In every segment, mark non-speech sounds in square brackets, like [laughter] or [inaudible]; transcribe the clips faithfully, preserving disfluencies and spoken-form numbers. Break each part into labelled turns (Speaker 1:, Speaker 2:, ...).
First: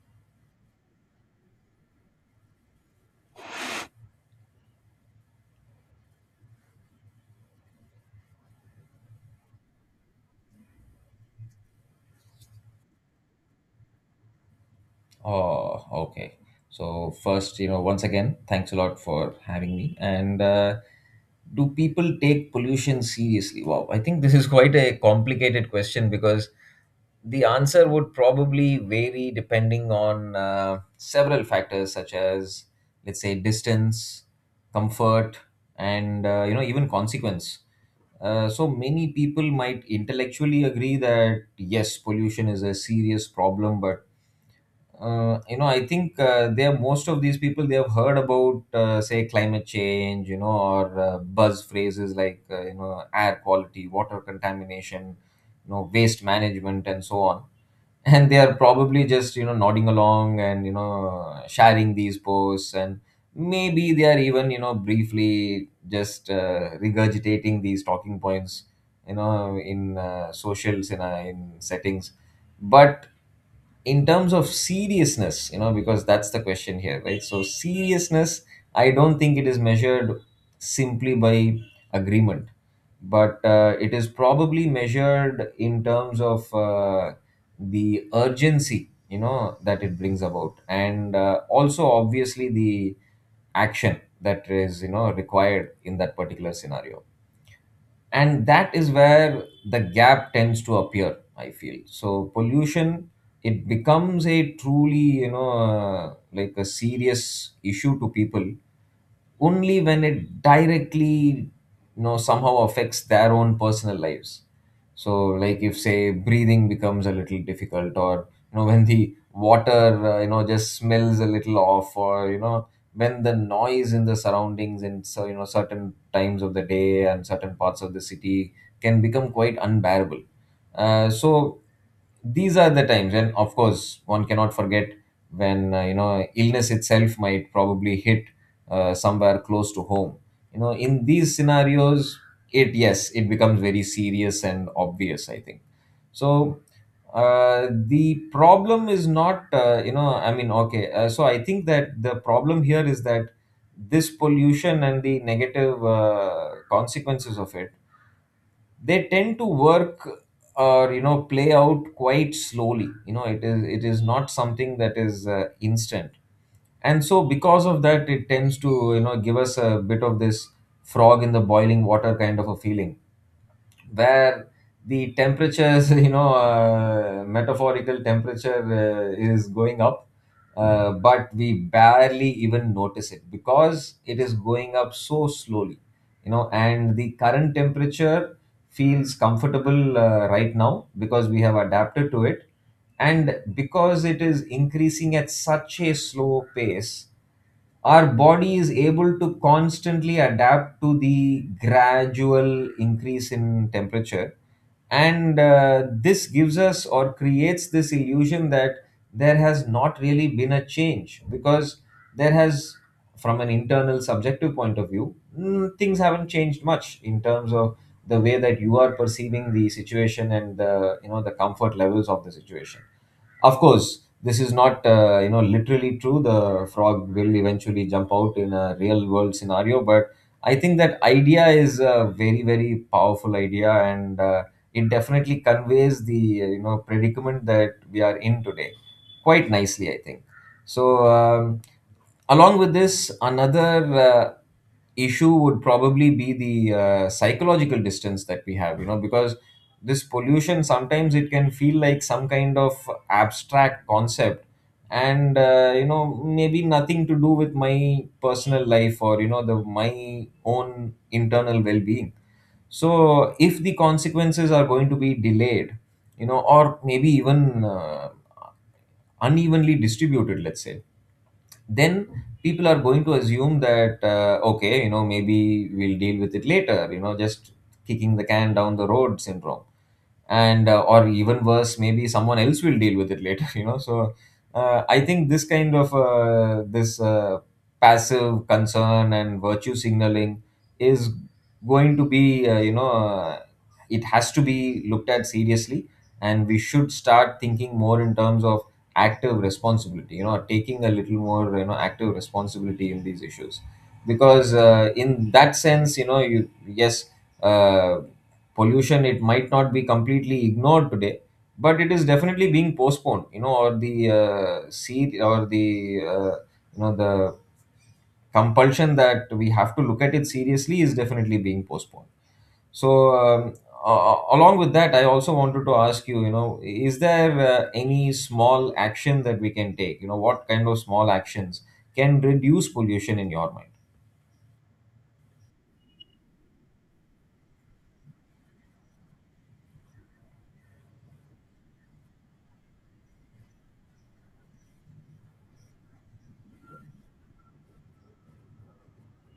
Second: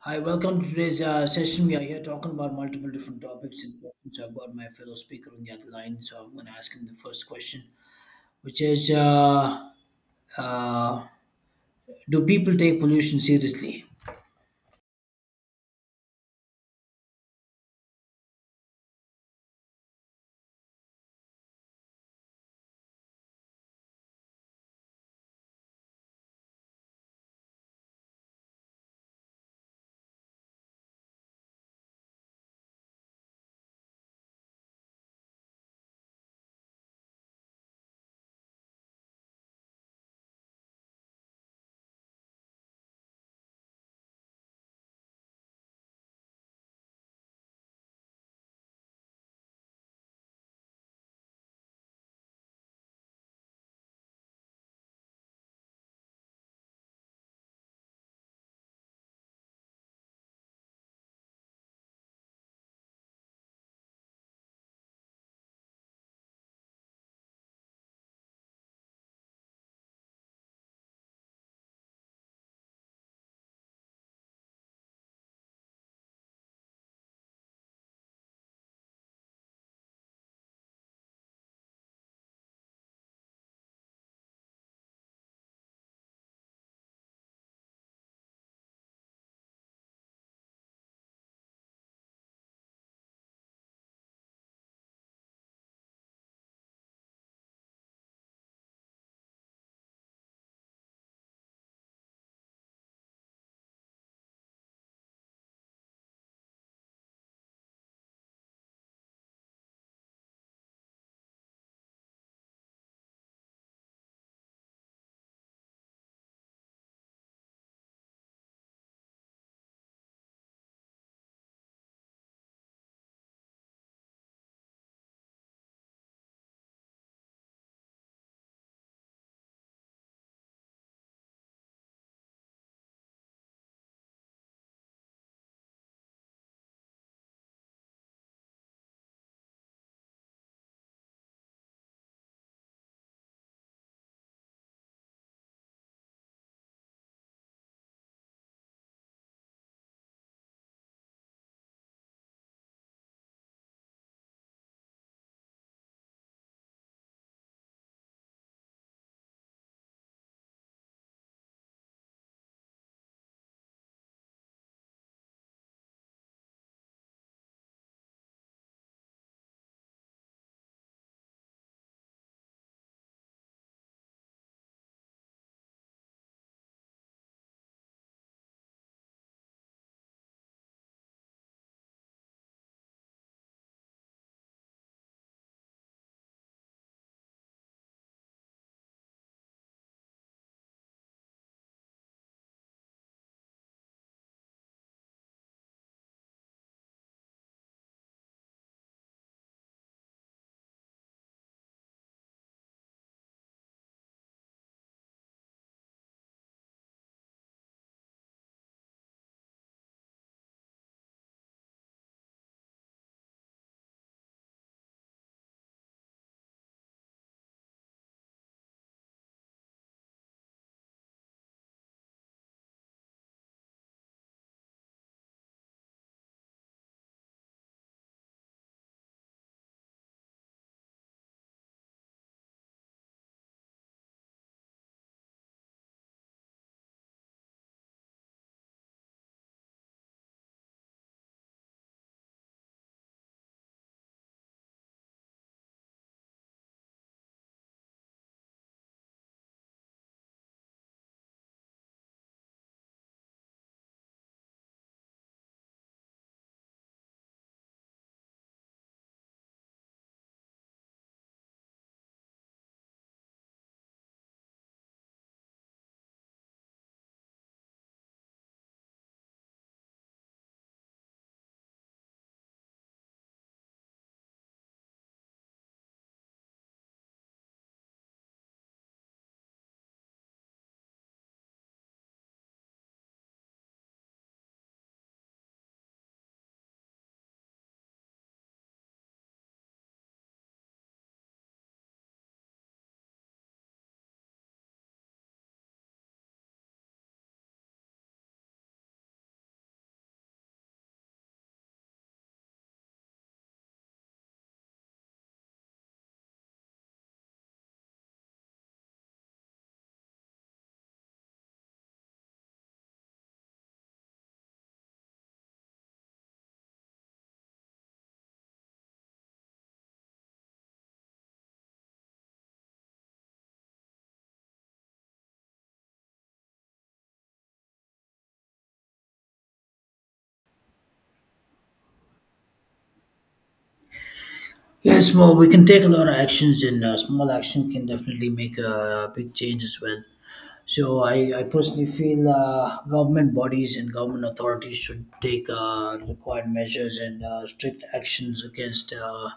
Speaker 1: Hi, welcome to today's uh, session. We are here talking about multiple different topics and questions. I've got my fellow speaker on the other line, so I'm going to ask him the first question, which is uh, uh, do people take pollution seriously?
Speaker 2: Oh, okay. So first, you know, once again, thanks a lot for having me. And uh, Do people take pollution seriously? Wow, I think this is [laughs] quite a complicated question because the answer would probably vary depending on uh, several factors such as, let's say, distance, comfort, and uh, you know, even consequence. Uh, so many people might intellectually agree that yes, pollution is a serious problem, but uh, you know, I think uh, they are most of these people they have heard about uh, say climate change, you know, or uh, buzz phrases like uh, you know air quality, water contamination, you know, waste management, and so on. [laughs] And they are probably just you know nodding along and you know sharing these posts, and maybe they are even you know briefly just uh, regurgitating these talking points, you know, in uh, social in, uh, in settings but in terms of seriousness you know because that's the question here, right? So seriousness, I don't think it is measured simply by agreement, but uh, it is probably measured in terms of uh, the urgency you know that it brings about and uh, also obviously the action that is you know required in that particular scenario, and that is where the gap tends to appear, I feel. So pollution, it becomes a truly you know uh, like a serious issue to people only when it directly you know somehow affects their own personal lives. So like if say breathing becomes a little difficult, or you know [laughs] when the water uh, you know just smells a little off, or you know when the noise in the surroundings and so you know certain times of the day and certain parts of the city can become quite unbearable. Uh, so these are the times, and of course one cannot forget when uh, you know illness itself might probably hit uh, somewhere close to home. You know, in these scenarios, it, yes, it becomes very serious and obvious, I think. So uh, the problem is not uh, you know I mean okay uh, so I think that the problem here is that this pollution and the negative uh, consequences of it, they tend to work or you know play out quite slowly. You know, it is it is not something that is uh, instant, and so because of that it tends to you know give us a bit of this frog in the boiling water kind of a feeling, where the temperatures, [laughs] you know, uh, metaphorical temperature uh, is going up, uh, but we barely even notice it because it is going up so slowly, you know, and the current temperature feels comfortable uh, right now because we have adapted to it, and because it is increasing at such a slow pace our body is able to constantly adapt to the gradual increase in temperature. And uh, this gives us or creates this illusion that there has not really been a change because there has, from an internal subjective point of view, mm, things haven't changed much in terms of the way that you are perceiving the situation and the you know the comfort levels of the situation. Of course, this is not uh, you know literally true. The frog will eventually jump out in a real world scenario, but I think that idea is a very very powerful idea, and uh, it definitely conveys the uh, you know predicament that we are in today quite nicely, I think. So, um, along with this, another uh, issue would probably be the uh, psychological distance that we have, you know, because this pollution sometimes it can feel like some kind of abstract concept, and uh, you know maybe nothing to do with my personal life or you know the my own internal well-being. So if the consequences are going to be delayed, you know, or maybe even uh, unevenly distributed, let's say, then people are going to assume that uh, okay, you know, maybe we'll deal with it later, you know, just kicking the can down the road syndrome. And uh, or even worse, maybe someone else will deal with it later, [laughs] you know. So uh, I think this kind of uh, this uh, passive concern and virtue signaling is going to be uh, you know uh, it has to be looked at seriously, and we should start thinking more in terms of active responsibility. You know, taking a little more you know active responsibility in these issues, because uh, in that sense, you know, you, yes, uh, pollution, it might not be completely ignored today, but it is definitely being postponed. You know, or the uh, seed or the uh, you know the compulsion that we have to look at it seriously is definitely being postponed. So, um, a- along with that, I also wanted to ask you, you know, is there uh, any small action that we can take? You know, what kind of small actions can reduce pollution in your mind?
Speaker 1: Yes, well, we can take a lot of actions, and uh, small action can definitely make a big change as well. So I, I personally feel uh, government bodies and government authorities should take uh, required measures and uh, strict actions against uh,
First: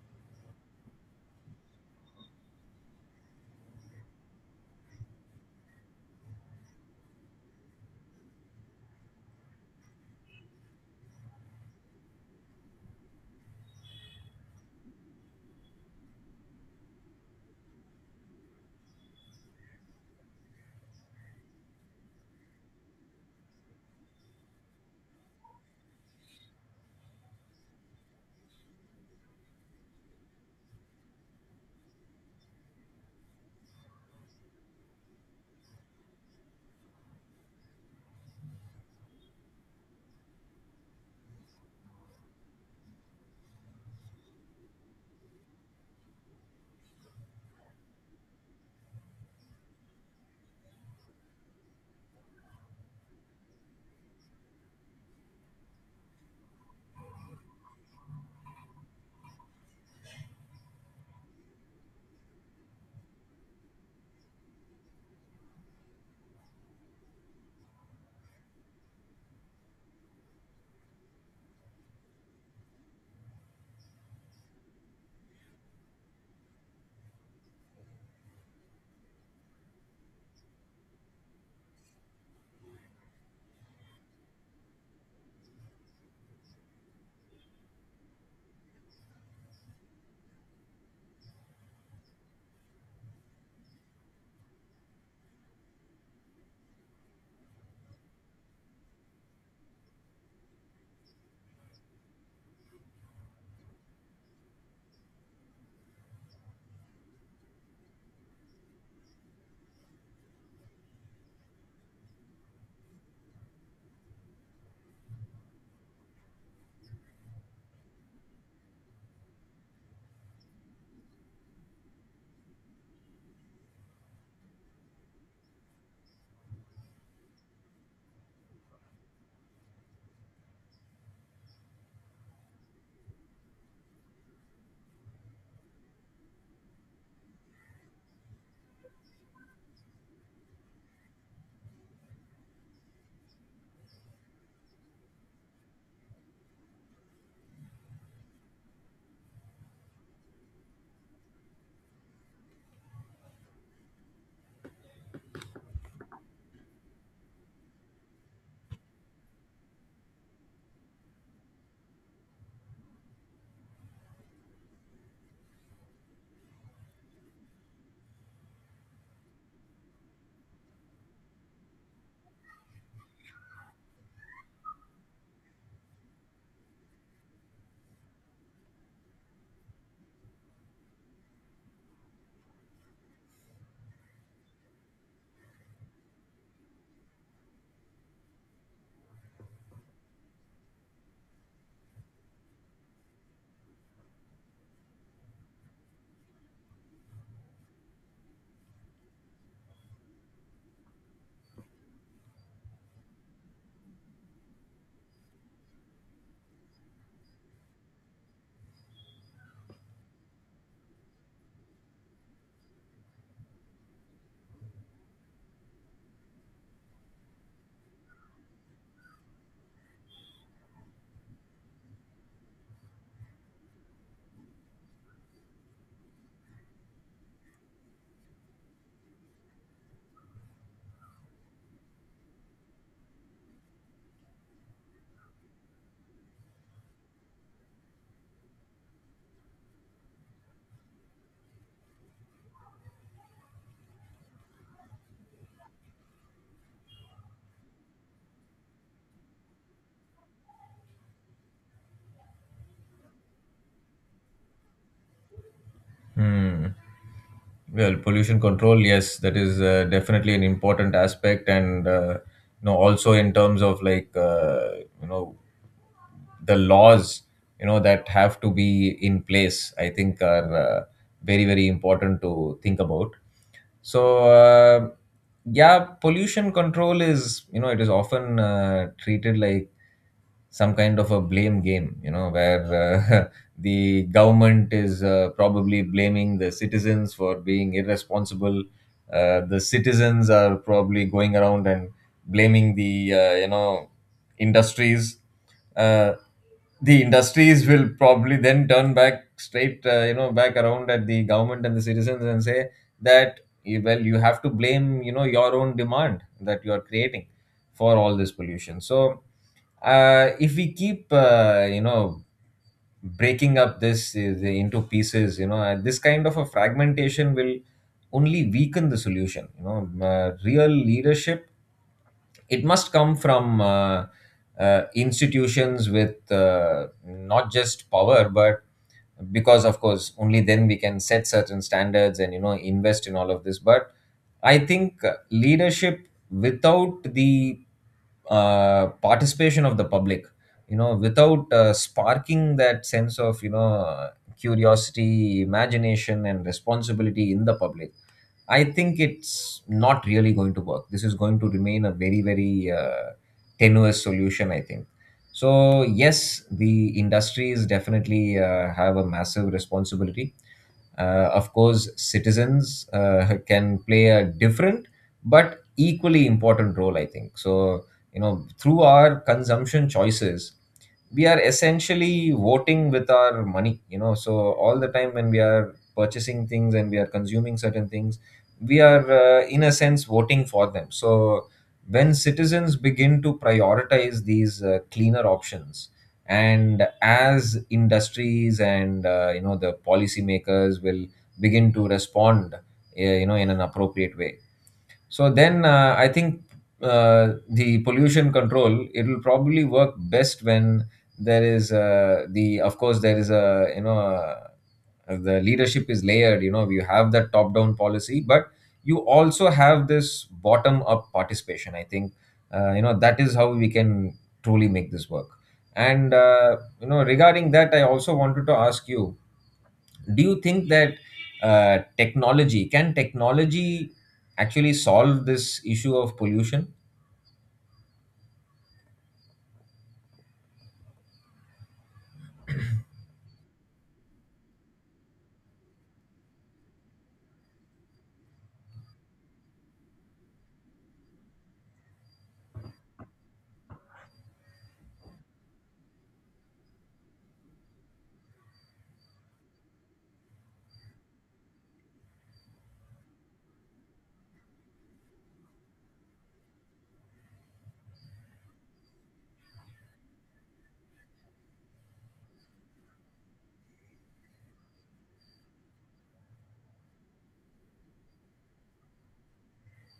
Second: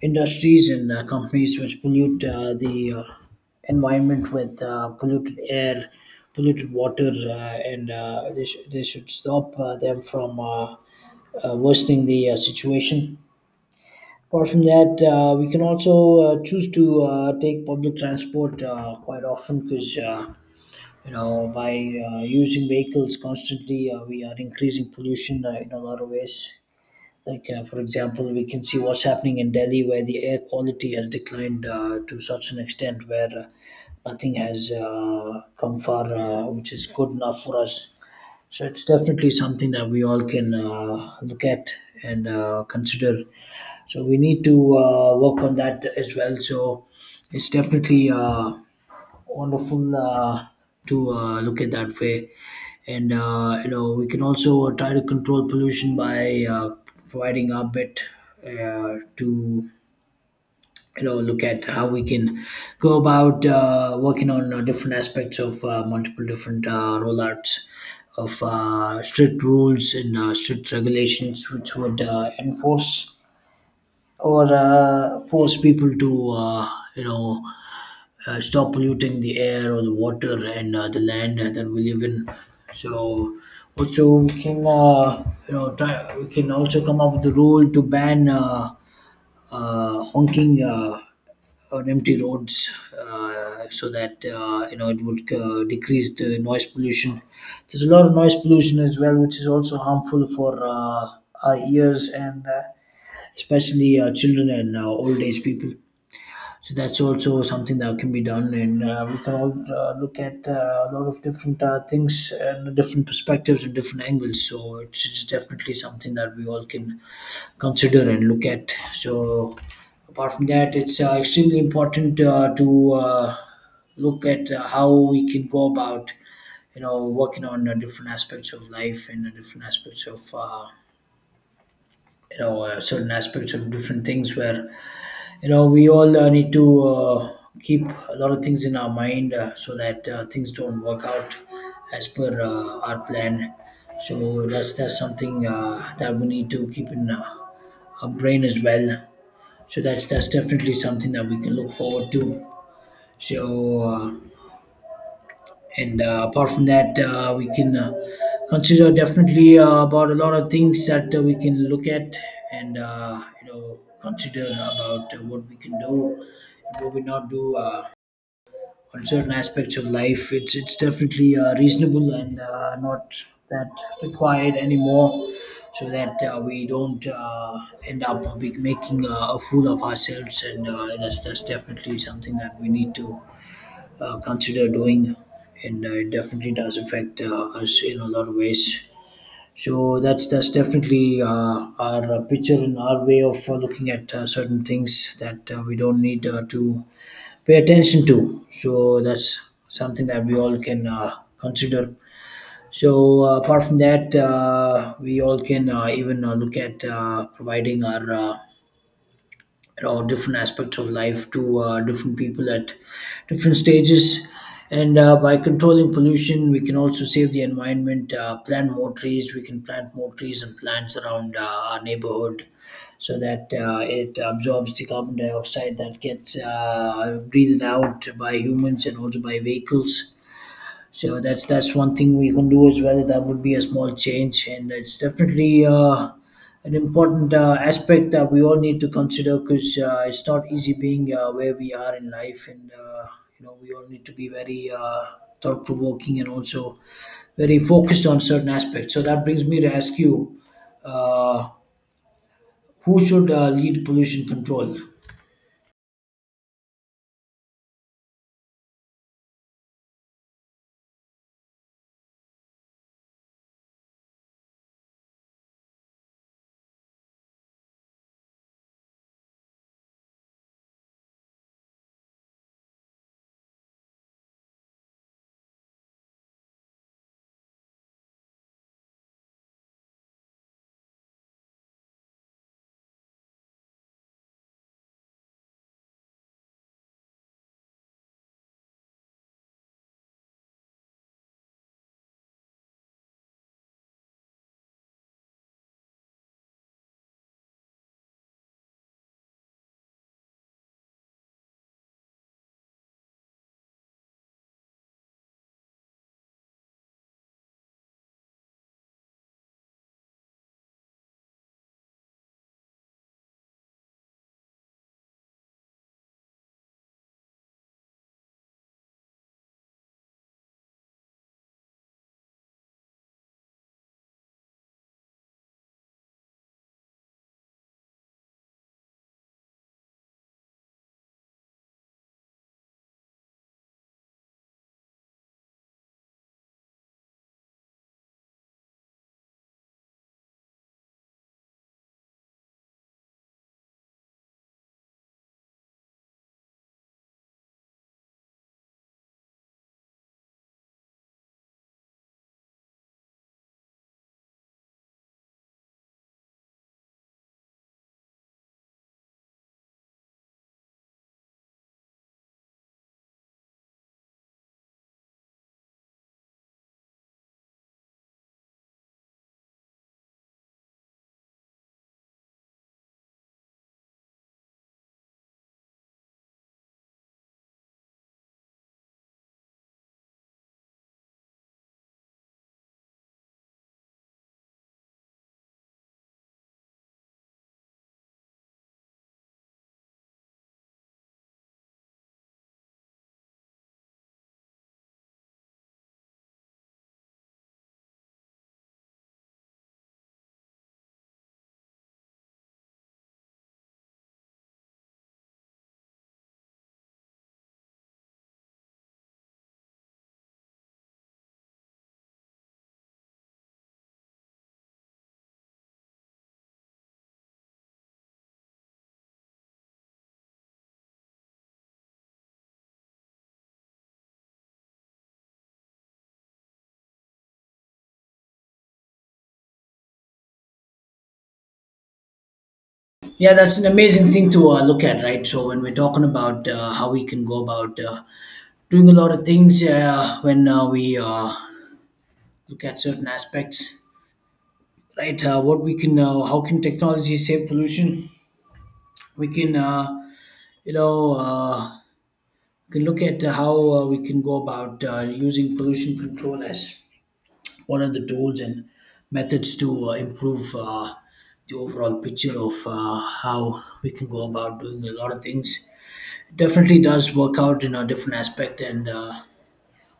Speaker 1: industries and uh, companies which pollute uh, the uh, environment with uh, polluted air, polluted water, uh, and uh, they, sh- they should stop uh, them from uh, uh, worsening the uh, situation. Apart from that, uh, we can also uh, choose to uh, take public transport uh, quite often because uh, you know by uh, using vehicles constantly uh, we are increasing pollution uh, in a lot of ways. Like uh, for example, we can see what's happening in Delhi, where the air quality has declined uh, to such an extent where uh, nothing has uh, come far uh, which is good enough for us. So it's definitely something that we all can uh, look at and uh, consider. So we need to uh, work on that as well. So it's definitely uh, wonderful uh, to uh, look at that way. And uh, you know, we can also try to control pollution by uh, providing our bit uh, to, you know, look at how we can go about uh, working on uh, different aspects of uh, multiple different uh, rollouts of uh, strict rules and uh, strict regulations which would uh, enforce or uh, force people to uh, you know uh, stop polluting the air or the water and uh, the land uh, that we live in. So also we can, uh, you know try we can also come up with a rule to ban uh, uh, honking uh, on empty roads uh, so that uh, you know, it would uh, decrease the noise pollution. There's a lot of noise pollution as well, which is also harmful for uh, our ears and uh, especially uh, children and uh, old age people. So that's also something that can be done, and uh, we can all uh, look at uh, a lot of different uh, things and different perspectives and different angles. So it's it's definitely something that we all can consider and look at. So apart from that, it's uh, extremely important uh, to uh, look at uh, how we can go about, you know, working on uh, different aspects of life and uh, different aspects of, uh, you know, uh, certain aspects of different things where you know we all uh, need to uh, keep a lot of things in our mind uh, so that uh, things don't work out as per uh, our plan. So that's that's something uh, that we need to keep in uh, our brain as well. So that's that's definitely something that we can look forward to. So uh, and uh, apart from that, uh, we can uh, consider definitely uh, about a lot of things that uh, we can look at and uh, you know, consider about uh, what we can do and what we not do uh, on certain aspects of life. It's it's definitely uh, reasonable and uh, not that required anymore, so that uh, we don't uh, end up be- making uh, a fool of ourselves. And uh, that's, that's definitely something that we need to uh, consider doing, and uh, it definitely does affect uh, us in a lot of ways. So that's that's definitely uh, our uh, picture and our way of uh, looking at uh, certain things that uh, we don't need uh, to pay attention to. So that's something that we all can uh, consider. So uh, apart from that, uh, we all can uh, even uh, look at uh, providing our uh, or different aspects of life to uh, different people at different stages. And uh, by controlling pollution, we can also save the environment, uh, plant more trees we can plant more trees and plants around uh, our neighborhood so that uh, it absorbs the carbon dioxide that gets uh, breathed out by humans and also by vehicles. So that's that's one thing we can do as well. That would be a small change, and it's definitely uh, an important uh, aspect that we all need to consider, because uh, it's not easy being uh, where we are in life, and uh, you know, we all need to be very uh, thought provoking and also very focused on certain aspects. So that brings me to ask you, uh, who should uh, lead pollution control?
Speaker 2: Hmm. Well, pollution control, yes, that is uh, definitely an important aspect, and uh, you know, also in terms of like uh, you know the laws you know that have to be in place, I think are uh, very very important to think about. So uh, yeah, pollution control is, you know, it is often uh, treated like some kind of a blame game, you know, where uh, [laughs] the government is uh, probably blaming the citizens for being irresponsible. Uh, the citizens are probably going around and blaming the, uh, you know, industries. Uh, the industries will probably then turn back straight, uh, you know, back around at the government and the citizens and say that, eh, well, you have to blame, you know, your own demand that you are creating for all this pollution. So uh, if we keep uh, you know breaking up this uh, into pieces, you know, uh, this kind of a fragmentation will only weaken the solution. You know, uh, real leadership, it must come from uh, uh, institutions with uh, not just power, but because of course only then we can set certain standards and you know invest in all of this. But I think uh, leadership without the uh, participation of the public, you know, without uh, sparking that sense of you know curiosity, imagination and responsibility in the public, I think it's not really going to work. This is going to remain a very, very uh, tenuous solution, I think. So, yes, the industries definitely uh, have a massive responsibility. Uh, of course, citizens uh, [laughs] can play a different but equally important role, I think. So, you know, through our consumption choices, we are essentially voting with our money. You know, so all the time when we are purchasing things and we are consuming certain things, we are uh, in a sense voting for them. So when citizens begin to prioritize these uh, cleaner options, and as industries and uh, you know the policymakers will begin to respond uh, you know in an appropriate way, so then uh, I think uh, the pollution control, it will probably work best when there is uh, the, of course, there is a, you know, uh, the leadership is layered. You know, you have that top down policy, but you also have this bottom up participation, I think. Uh, you know, that is how we can truly make this work. And uh, you know, regarding that, I also wanted to ask you, do you think that uh, technology can technology actually solve this issue of pollution?
Speaker 1: Yeah, that's an amazing thing to uh, look at, right? So when we're talking about uh, how we can go about uh, doing a lot of things uh, when uh, we uh, look at certain aspects, right, uh, what we can uh, how can technology save pollution, we can uh, you know uh, can look at how uh, we can go about uh, using pollution control as one of the tools and methods to uh, improve uh, the overall picture of uh, how we can go about doing a lot of things. Definitely does work out in a different aspect. And uh,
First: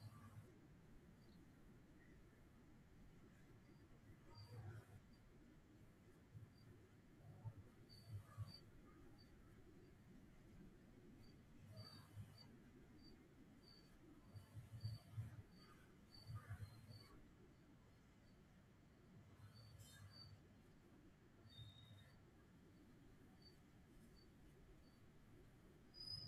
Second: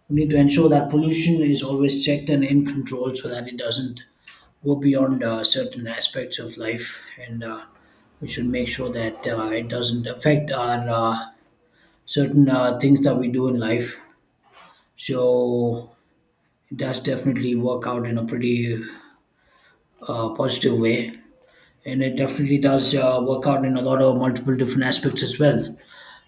Speaker 1: we need to ensure that pollution is always checked and in control so that it doesn't go beyond uh, certain aspects of life. And uh, we should make sure that uh, it doesn't affect our uh, certain uh, things that we do in life. So it does definitely work out in a pretty uh, positive way. And it definitely does uh, work out in a lot of multiple different aspects as well.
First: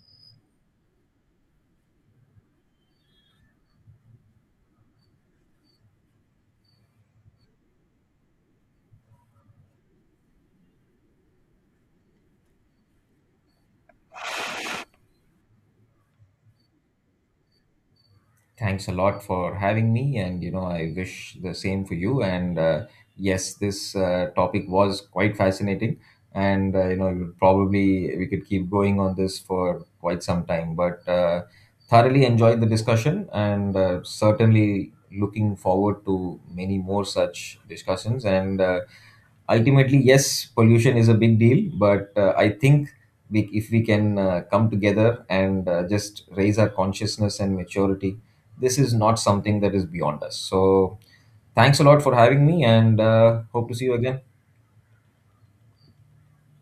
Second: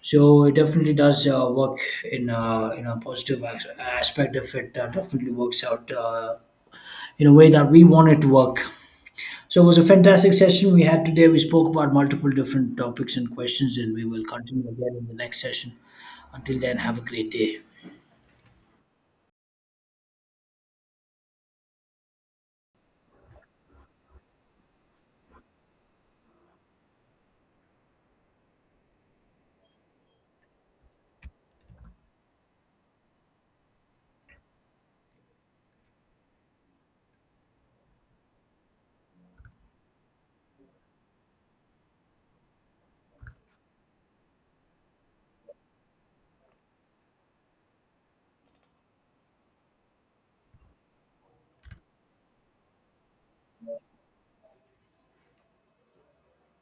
Speaker 1: So it definitely does uh, work in a, in a positive as- aspect if it uh, definitely works out uh, in a way that we want it to work. So it was a fantastic session we had today. We spoke about multiple different topics and questions, and we will continue again in the next session. Until then, have a great day.
Speaker 2: Thanks a lot for having me, and you know, I wish the same for you. And uh, Yes, this uh, topic was quite fascinating, and uh, you know, you'll probably, we could keep going on this for quite some time. But uh, thoroughly enjoyed the discussion, and uh, certainly looking forward to many more such discussions. And uh, Ultimately, yes, pollution is a big deal, but uh, I think we, if we can uh, come together and uh, just raise our consciousness and maturity, this is not something that is beyond us. So, thanks a lot for having me, and uh, hope to see you again.